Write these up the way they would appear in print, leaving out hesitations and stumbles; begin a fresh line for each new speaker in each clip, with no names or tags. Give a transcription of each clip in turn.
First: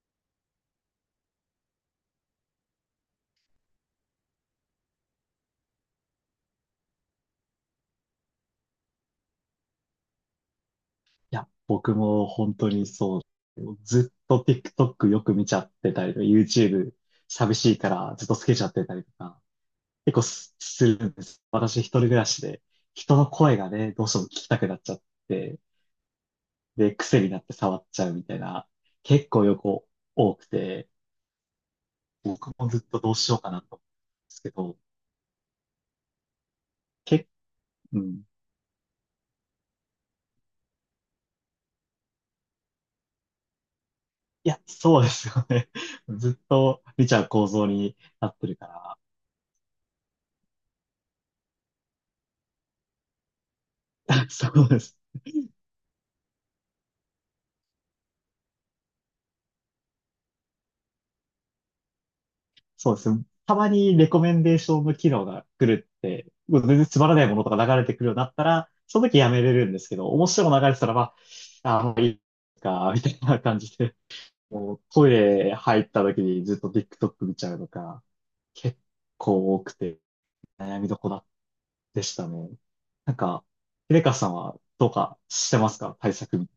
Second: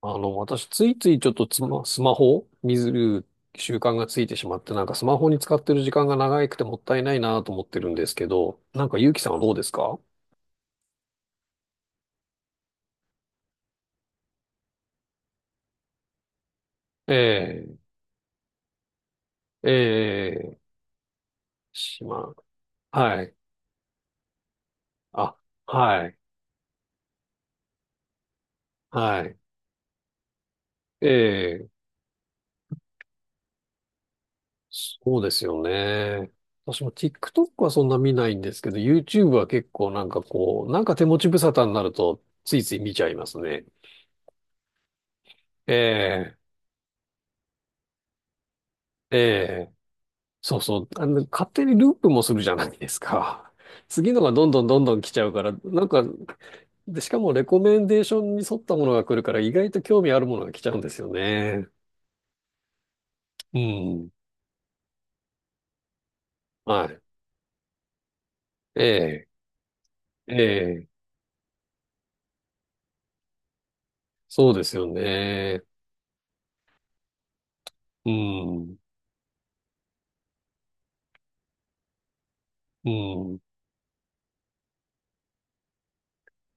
私、ついついちょっとスマホを見る習慣がついてしまって、なんかスマホに使ってる時間が長くてもったいないなと思ってるんですけど、なんか、ゆうきさんはどうですか？
いや、僕も本当にそう。ずっと TikTok よく見ちゃってたりとか、YouTube 寂し
え
いからずっとつけちゃってたりとか、
え、え
結構す
え、
するんです。私一人
し
暮ら
ま、
しで、人
は
の
い。
声がね、どうしても聞きたくなっちゃっ
あ、
て、
はい、
で、癖になって触っちゃうみたいな、
は
結
い。
構横多くて、
ええ、
僕もずっとどうしようかなと思うんですけど、
そうですよね。私も
け、
TikTok はそんな
う
見
ん。
ないんですけど、YouTube は結構なんかこう、なんか手持ち無沙汰になると、ついつい見ちゃいますね。
いや、そうですよね。
え え、
ずっと見ちゃう構造になってるから、
えそうそう。あの、勝手にループもするじゃないですか。次の がど
そ
んどん
う
ど
で
んど
す。
ん来ちゃうから、なんか、で、しかもレコメンデーションに沿ったものが来るから、意外と興味あるものが来ちゃうんですよね。
そうですね。た
う
まにレ
ん。
コメンデーションの機能が来るって、もう全
は
然つ
い。
まらないものとか流れてくるようになったら、その時
え
やめれるんですけど、面
え、え
白いの流れてた
え、
ら、まあ、もういいか、みたいな感じで、
そうで
も
す
う
よ
トイレ
ね。
入った時にずっと TikTok 見ちゃうのか、
う
結
ん。
構多くて悩みどこだでしたね。
う
なん
ん。
か、レカさんはどうかしてますか対策み、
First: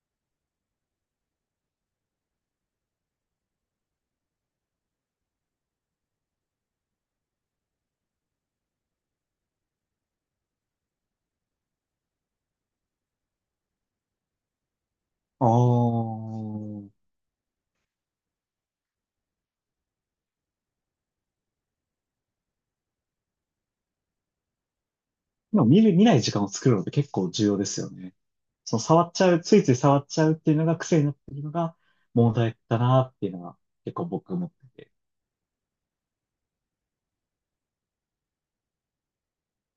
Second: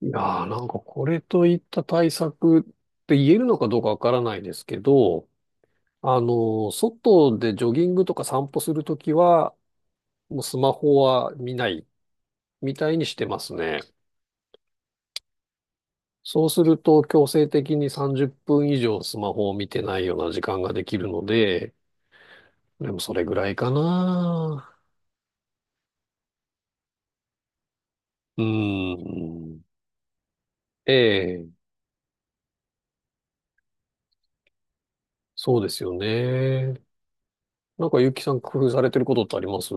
いやー、なんかこれといった対策って言えるのかどうかわからないですけど、あの、外でジョギングとか散歩するときは、もうスマホは見ないみたいにしてますね。
あ
そうする
ー、
と強制的に30分以上スマホを見てないような時間ができるので、でもそれぐらいかな。
今見る、見ない時間を作るのって結構重要ですよね。
う
その触っちゃう、
ー
ついつ
ん。
い触っちゃうっていうのが
え
癖になってる
え、
のが問題だなっていうのは結構僕思ってて。
そうですよね。なんかゆきさん工夫されてることってあります？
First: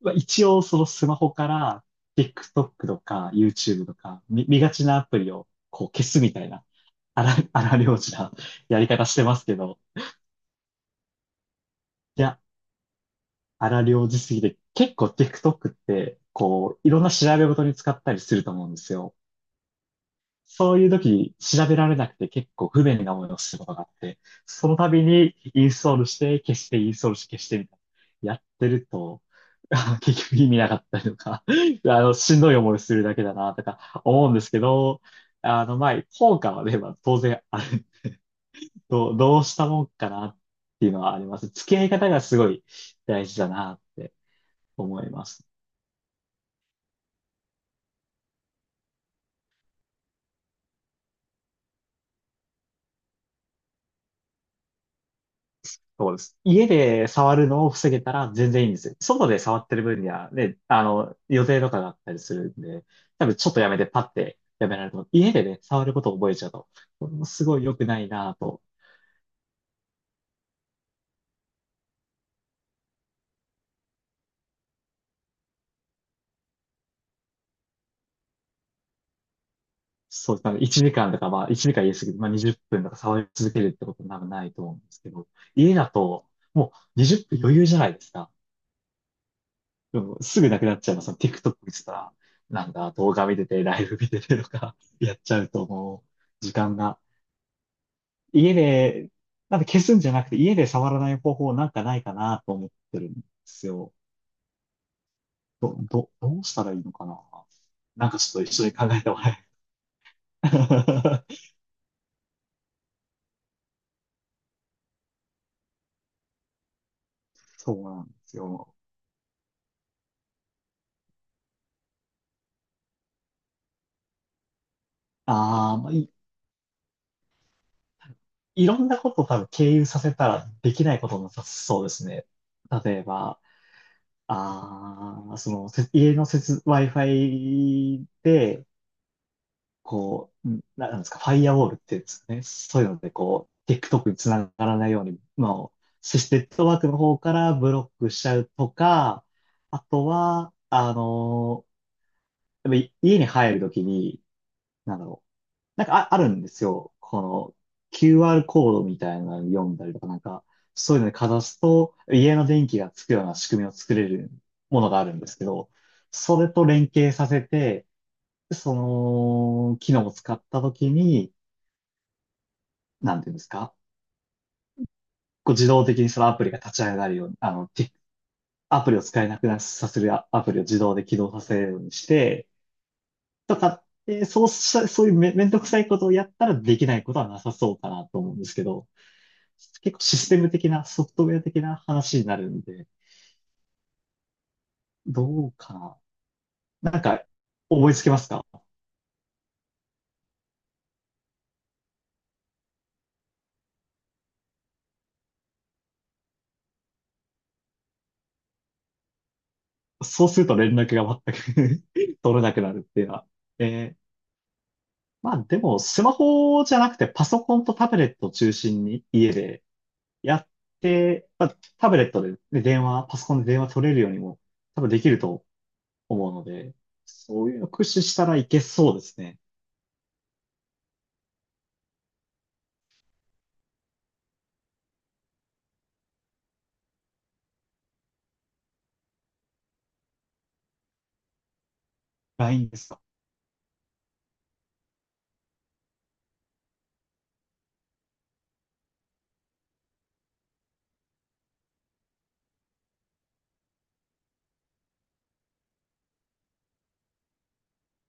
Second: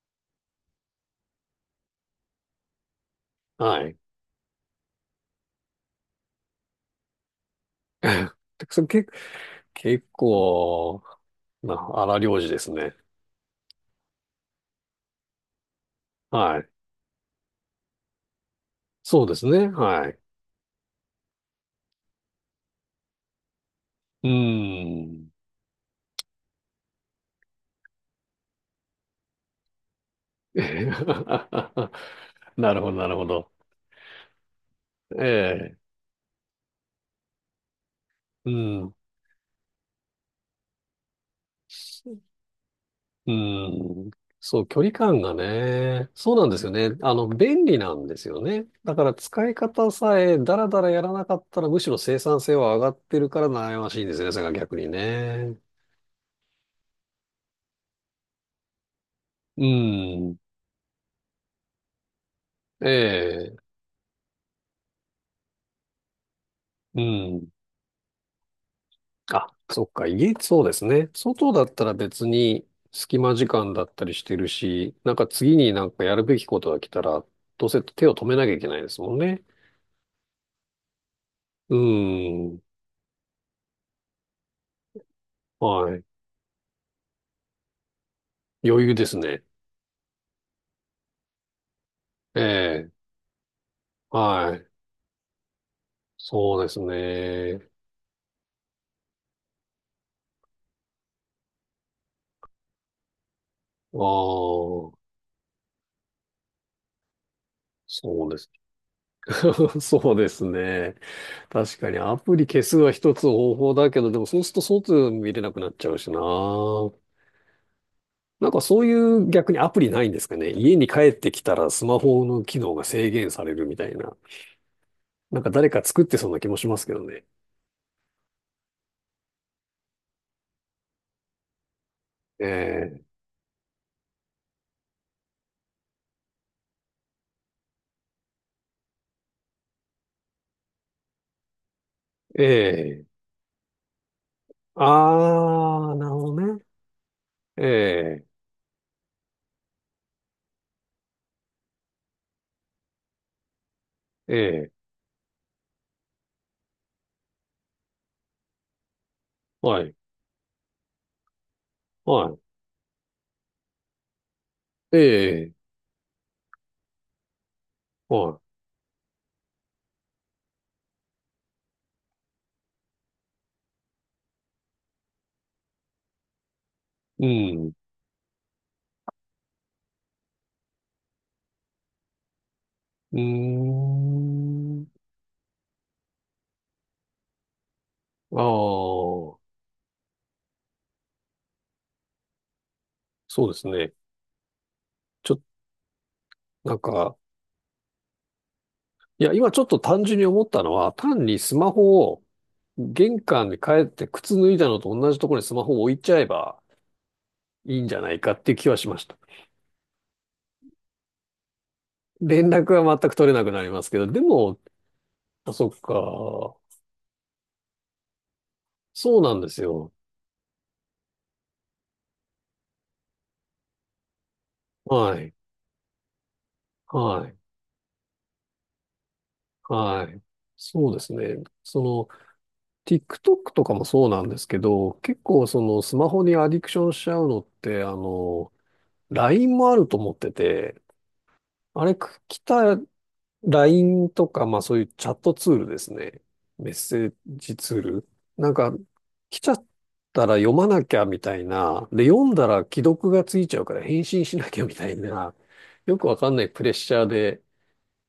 まあ、一応そのスマホから TikTok とか
は
YouTube と
い。
か見がちなアプリをこう消すみたいな荒療治な や
それ
り方
け
してますけど、
結構な荒
い
療
や、
治ですね。
荒療治すぎて結構 TikTok って
はい。
こういろんな調べ事に使ったりすると思うんですよ。
そうですね。はい。
そういう時調べられなくて結構不便な思いをすることがあって、
う
その度
ーん。
にインストールして消してインストールして消してみたいな。やってると、結局意味なかったりとか、しんどい
な
思い
るほど、
する
な
だ
る
け
ほ
だ
ど。
なとか思うんですけど、
ええ。
まあ、効果はね、まあ、当然ある。
うん。
どう、どうしたもんかなっていうのはあります。付き合い方がすごい大
う
事だなっ
ん。
て
そう、距離
思い
感
ま
が
す。
ね、そうなんですよね。あの、便利なんですよね。だから使い方さえダラダラやらなかったらむしろ生産性は上がってるから悩ましいんですよね、それが逆にね。
そうです。家で触るのを防げたら全然いいんですよ。外で触
う
ってる分には、
ん。
ね、予定とかがあったりするんで、
え
多分ちょっ
え、
とやめてパッてやめられると思う。家でね、触ることを覚えちゃうと、
う
これもす
ん。
ごい良くないなぁと。
あ、そっか、家、そうですね。外だったら別に隙間時間だったりしてるし、なんか次になんかやるべきことが来たら、どうせ手を止めなきゃいけないですもんね。
そう、なので1時間とか、まあ1
う
時間言い過ぎて、まあ20
ん。
分とか触り続けるってことは多分ないと思うんですけど、家だ
はい。
ともう20分余裕じゃないですか。
余裕ですね。
でもすぐなくなっちゃいます。TikTok 見てたら、なん
え
だ、
え、
動画見てて、ライブ見ててと
はい。
か、やっちゃうと時
そうで
間
す
が
ね。
家で、なんで消すんじゃなくて、家で触らない方法なんかないかなと思ってるんですよ。
ああ、
どうしたらいいのかな、なんか
そ
ち
うで
ょっ
す。
と一緒に考えてもらえ。
そうですね。確かにアプリ消すは一つ方法だけど、でもそうすると外見れなくなっちゃうしな。
そうなんです
なんか
よ。
そういう逆にアプリないんですかね。家に帰ってきたらスマホの機能が制限されるみたいな。なんか誰
ああ、
か
まあ、
作っ
い、
てそうな気もしますけどね。
いろんなことを多分経由させたらできないこともなさそうですね。例え
え
ば、家のWi-Fi で、こう、なんですか、ファイアウォールって言うんですか
え、
ね。そういうの
ええ。
で、こう、TikTok につながらないように、まあ、
ああ、なる
シ
ほ
ステムネ
ど
ッ
ね。
トワークの方から
え
ブロックし
え、
ちゃうとか、あとは、やっぱ家に入るときに、
ええ、
なんだろう。あるんですよ。この QR コードみたいなの読ん
は
だり
い、
とか、なんか、そういうのにかざすと、家
は
の電気がつくような仕組みを作れるもの
い、え
があるんですけ
え、
ど、それと連携させて、
は
その機能を使ったときに、なんていうんですか、こう自動的にそのアプリが立ち上がる
い、
ように、
うん。
アプリを使えなくなさせるアプリを自動で起動させるようにして、
うー
とかって、そうし
ん。
た、そういうめんどくさいことをやったらできないことはなさそうかなと思うん
あ
ですけど、
あ、
結構システム的な、ソフトウェア的な話になるんで、
そうですね。ちょ、
どうか
なん
な。なん
か、
か、思いつきますか？
いや、今ちょっと単純に思ったのは、単にスマホを玄関に帰って靴脱いだのと同じところにスマホを置いちゃえばいいんじゃないかっていう気はしました。
そうすると連絡が全く 取れ
連
なくな
絡
るっ
は
ていう
全く
のは。
取れなくなります
え
けど、
ー、
でも、
まあ
あ、
で
そっ
も、スマ
か。
ホじゃなくてパソコンとタブレットを中心に
そう
家
なんです
で
よ。
やって、まあ、タブレットでね、で電話、パソコンで電話取れるようにも多分でき
は
る
い。
と思うので、
はい。
そういうの駆使したらいけそうですね。
はい。そうですね。その、TikTok とかもそうなんですけど、結構そのスマホにアディクションしちゃうのって、あの、LINE もあると思ってて、あれ、来
LINE
た、
ですか。
LINE とか、まあそういうチャットツールですね。メッセージツール。なんか、来ちゃったら読まなきゃみたいな。で、読んだら既読がついちゃうから返信しなきゃみたいな。よくわかんないプレッシャーで、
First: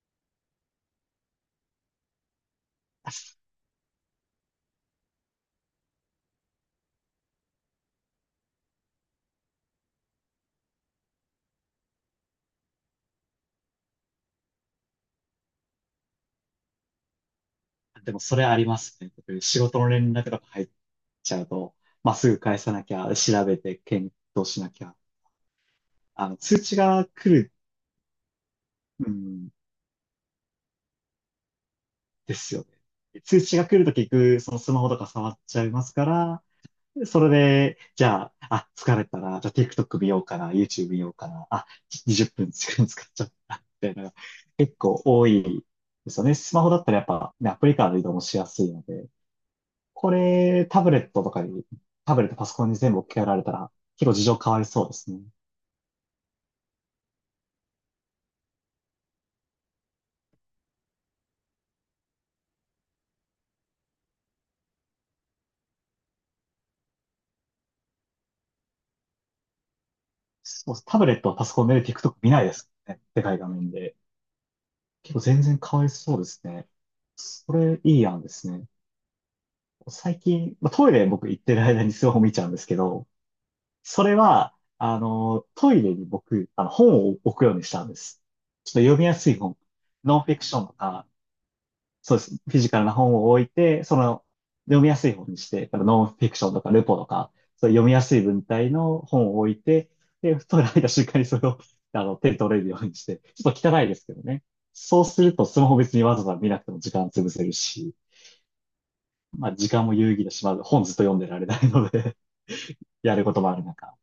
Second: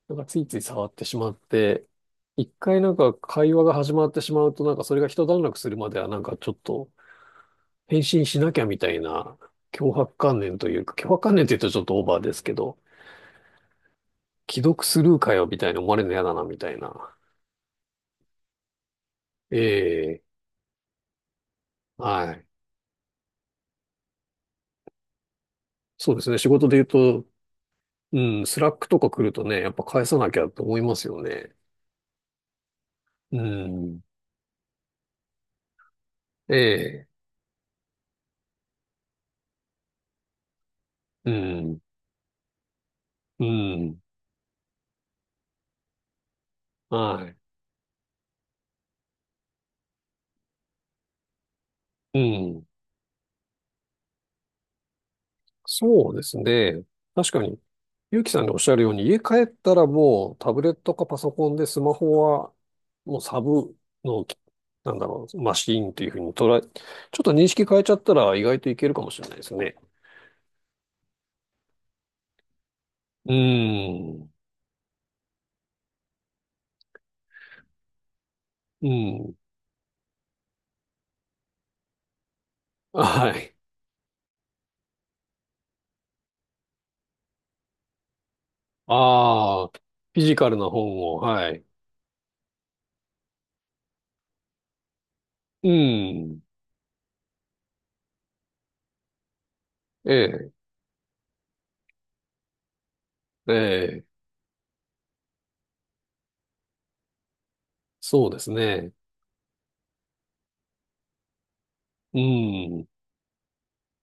なんかついつい触ってしまって、一回なんか会 話が始まってしまうと、なんかそれが一段落するまではなんかちょっと返信しなきゃみたいな脅迫観念というか、脅迫観念って言うとちょっとオーバーですけど、既読スルーかよ、みたいに思われるの嫌だな、みたいな。
でもそれありますね。
え
仕事の連
え、
絡とか入っちゃうと、まあ、す
は
ぐ
い。
返さなきゃ、調べて検討しなきゃ。
そうですね。仕
通
事で
知
言う
が
と、
来る、
うん、スラックと
う
か来ると
ん、
ね、やっぱ返さなきゃと思いますよね。
ですよね。
う
通知が来ると
ん。
結局、そのスマホとか触っちゃいますから、
ええ、
それで、じゃあ、あ、疲れたな。じゃあ TikTok 見ようかな。YouTube 見ようか
う
な。あ、
ん、
20分使っちゃっ
う
たなみ
ん、
たいな、結構多いですよね。スマホだったらやっ
は
ぱ、ね、アプリからの移動もしやすいので、これ、タブレットとかに、タ
い。う
ブレットパソコ
ん。
ンに全部置き換えられたら、結構事情変わりそうですね。
そうですね。確かに、ゆうきさんがおっしゃるように、家帰ったらもうタブレットかパソコンでスマホはもうサブの、なんだろう、マシーンというふうに捉え、ちょっと認識変えちゃったら意外といけるかもしれないですね。
そう、タブレットパソコンで TikTok 見ないですね。で
う
かい画面で。
ん。
結構全然変わりそうですね。それ、いい案ですね。
うん。
最近、まあ、トイレ僕行ってる間にスマホ見ちゃうんですけど、
はい。
それは、あの、トイレに僕、あの、本を置くようにしたんです。ちょっと読みやすい本。
ああ、フ
ノン
ィ
フ
ジ
ィク
カ
シ
ル
ョン
な
と
本
か、
を、はい。
そうです。フィジカルな本を置いて、その、読みやすい本にして、
う
だからノンフィク
ん。
ションとかルポとか、そういう読みやすい文体の本を置いて、で、
え
トイレ入った瞬間にそれを、手に取れるようにして、ちょ
え、
っと汚いで
ええ、
すけどね。そうすると、スマホ別にわざわざ見なくても時間潰せるし、
そうですね。
まあ、時間も有意義だし、まあ、本ずっと読んでられないので
う ん。
やることもある中。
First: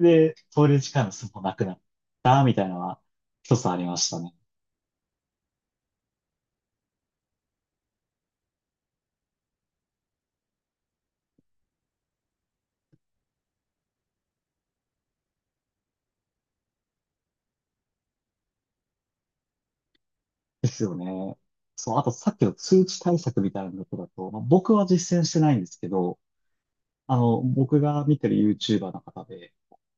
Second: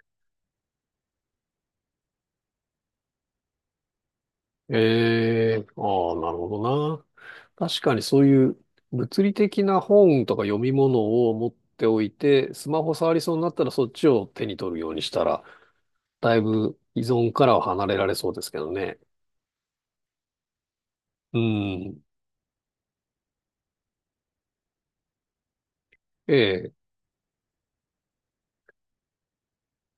で、通れる時間がすもなくなったみたいなのは一つありましたね。
ええ、ああ、なるほどな。確かにそういう物理的な本とか読み物を持っておいて、スマホ触りそうになったらそっちを手に取るようにしたら、だいぶ依存からは離れられそうですけどね。
ですよ
う
ね。そう、
ん。
あとさっきの通知対策みたいなことだと、まあ、僕は実践してないんですけど、
ええ、
僕が見てる YouTuber の方で、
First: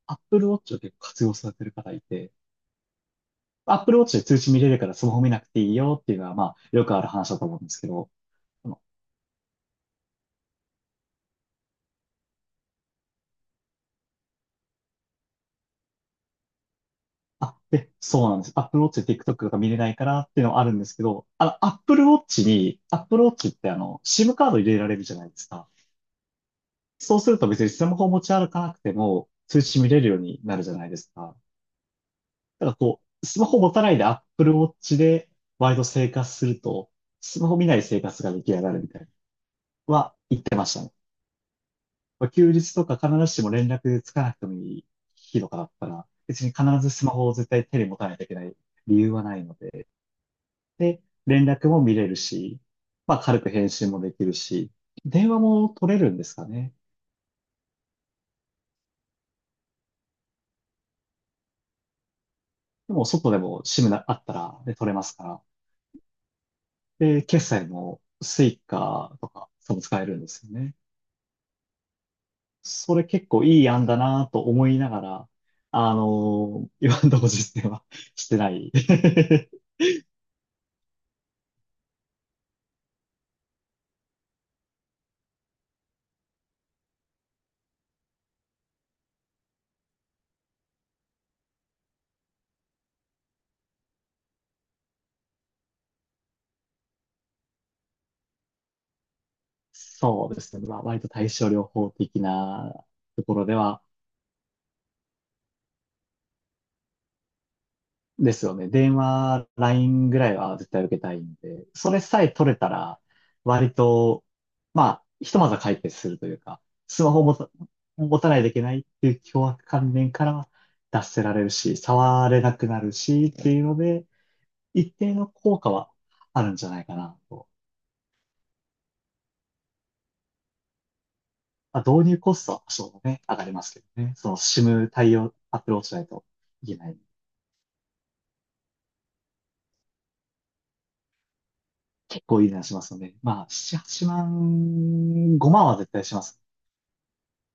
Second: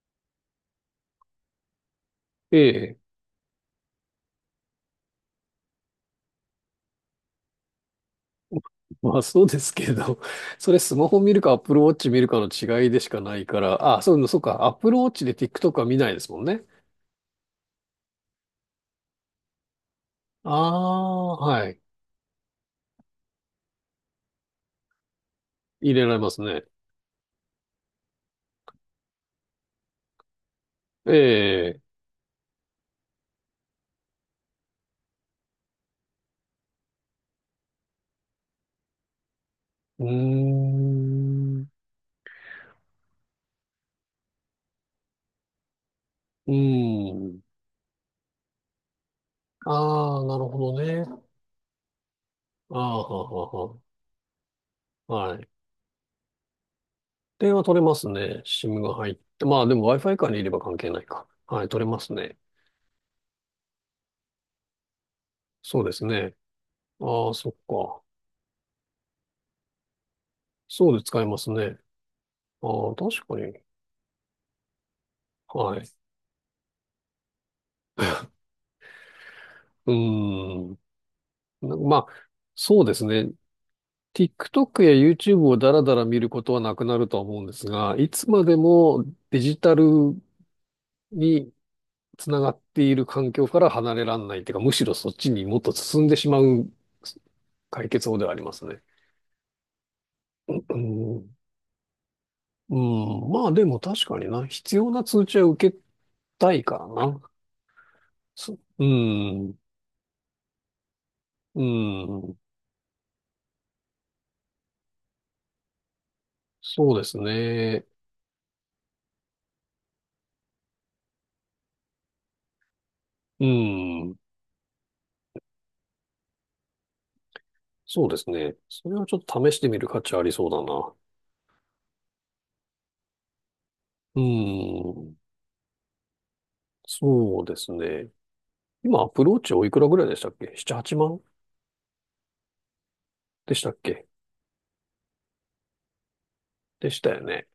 Apple Watch を結構活用されてる方いて、
ええ。
Apple Watch で通知見れるからスマホ見なくていいよっていうのは、まあ、よくある話だと思うんですけど、あの、
まあそうですけど、それスマホ見るか Apple Watch 見るかの違いでしかないから、あ、そう、そうか、Apple Watch で TikTok は見ないですもんね。
あ、で、そうなんです。Apple Watch で TikTok とか見れないからっていう
あ
のはあるんですけど、
あ、はい。
Apple Watch ってあの、SIM カード入れられるじゃないですか。
入れられますね。
そうすると別にスマホを持ち歩かなくても通知見れるようになるじゃないです
え
か。
え、
だからこう、スマホ持たないで Apple Watch でワイド生活すると、スマホ見ない生活が出来上がるみたいな、
うー
は言ってましたね。
ん、う
まあ休日とか必ずしも連絡つかなくてもいい日とかだったら、別に
ー
必ずスマホを
ん。
絶対手に持たないといけない理由はないので、
ああ、なるほど
で、
ね。
連絡も見れるし、
ああ、
まあ
は
軽く
は
返
は
信もできるし、
は。
電
は
話
い。
も取れるんですかね。
電話取れますね。SIM が入って。まあでも Wi-Fi からにいれば関係ないか。はい、取れますね。
でも外でも SIM なあったら、で取れますから、
そうですね。
で、
ああ、
決
そっ
済
か。
もスイカとか、そう使えるんですよね。
そうで使えますね。ああ、
それ
確
結
か
構い
に。
い案だなと思いながら、
はい。
今のところ実践は してない。
うーん。まあ、そうですね。TikTok や YouTube をだらだら見ることはなくなるとは思うんですが、いつまでもデジタルにつながっている環境から離れらんないというか、むしろそっちにもっと進んでしまう解決法ではありますね。
そうですね。
う
まあ、割と
ん、う
対症療法的なと
ん、
ころ
まあ
で
でも
は
確かにな、必要な通知は受けたいからな。
ですよ
そ
ね。
う
電話、
ん、
LINE ぐらいは絶対受けたいん
う
で、それさえ
ん、
取れたら、割と、まあ、ひとまずは解決するというか、
そう
ス
で
マ
す
ホを持た、
ね。
持たないといけないっていう凶悪観念からは脱せられるし、触れなくなるしっ
う
ていうので、
ん。
一定の効果はあるんじゃないかなと。
そうですね。それはちょっと試してみる価値ありそうだな。
まあ、導入コストは多少ね、上がりますけどね。
う
その SIM
ーん。
対応、Apple Watch しないといけない。
そうですね。今、アプローチおいくらぐらいでしたっけ？ 7、8万
結構いい値段しますので、まあ、7、
でしたっ
8
け？
万、5万は絶対しますね。
でしたよね。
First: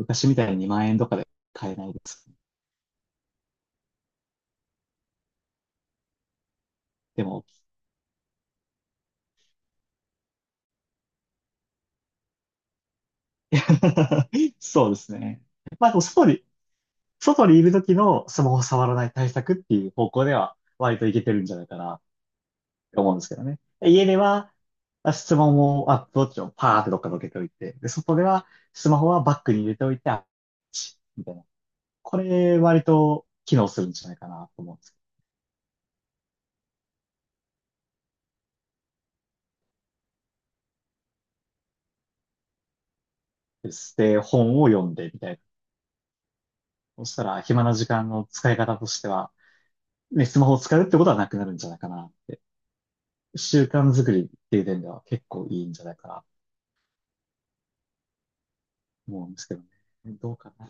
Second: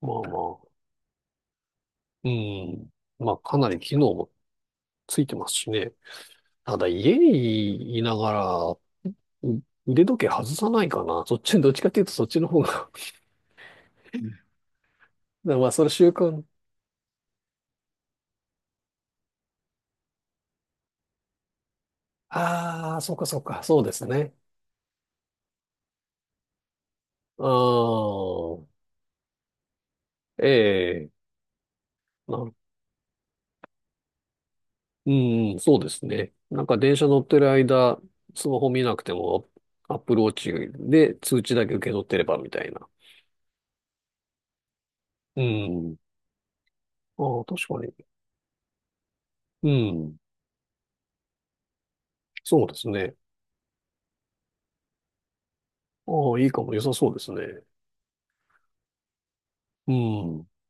まあ
みたい
ま
に
あ。
2万円とかで買えないです。
うん。まあ、かなり機能もついてますしね。ただ、家
でも、
にいながら、腕時計外さないかな。そっち、どっちかっていうとそっちの方が だか
そうですね。
ら まあ、そ
ま
れ
あ、でも
習
外
慣。
に、外にいる時のスマホ触らない対策っていう方向では、割といけてるんじゃないかなっ
あ
て
あ、
思
そ
う
う
んで
か
すけ
そう
どね。
か。そうで
家
す
で
ね。
は、まあ質問を、アップウォッチをパーってどっかどけて
あ
おいて、で、外では、
あ、
スマホはバッグに入れておいて、あ
ええ。
みたいな。こ
な
れ、割と機能するんじゃないかなと思うんです
うん、そうですね。なんか電車乗ってる間、スマホ見なくても、アップルウォッチで通知だけ受け取ってればみたいな。
けど。で、本を読んで、みたいな。
うん。
そした
あ
ら、
あ、
暇
確
な
か
時間
に。
の使い方としては、
うん。
ね、スマホを使うってことはなくなるんじゃないかなって
そうですね。
習慣作りっていう点では結構いいんじゃないか
あ
なと
あ、いいかも。良さそうですね。
思うんですけどね。
う
どう
ん。
かな。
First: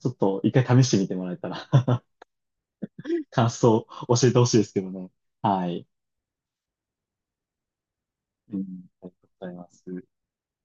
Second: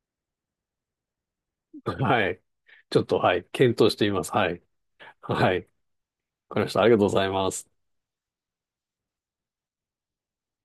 ちょっと一回試してみてもらえたら
はい。ちょっと、はい。
感想
検
を
討してみま
教
す。
えてほ
は
しい
い。
ですけどね。
はい。
はい。
わかりました。ありがとうございます。
うん、ありがとうございます。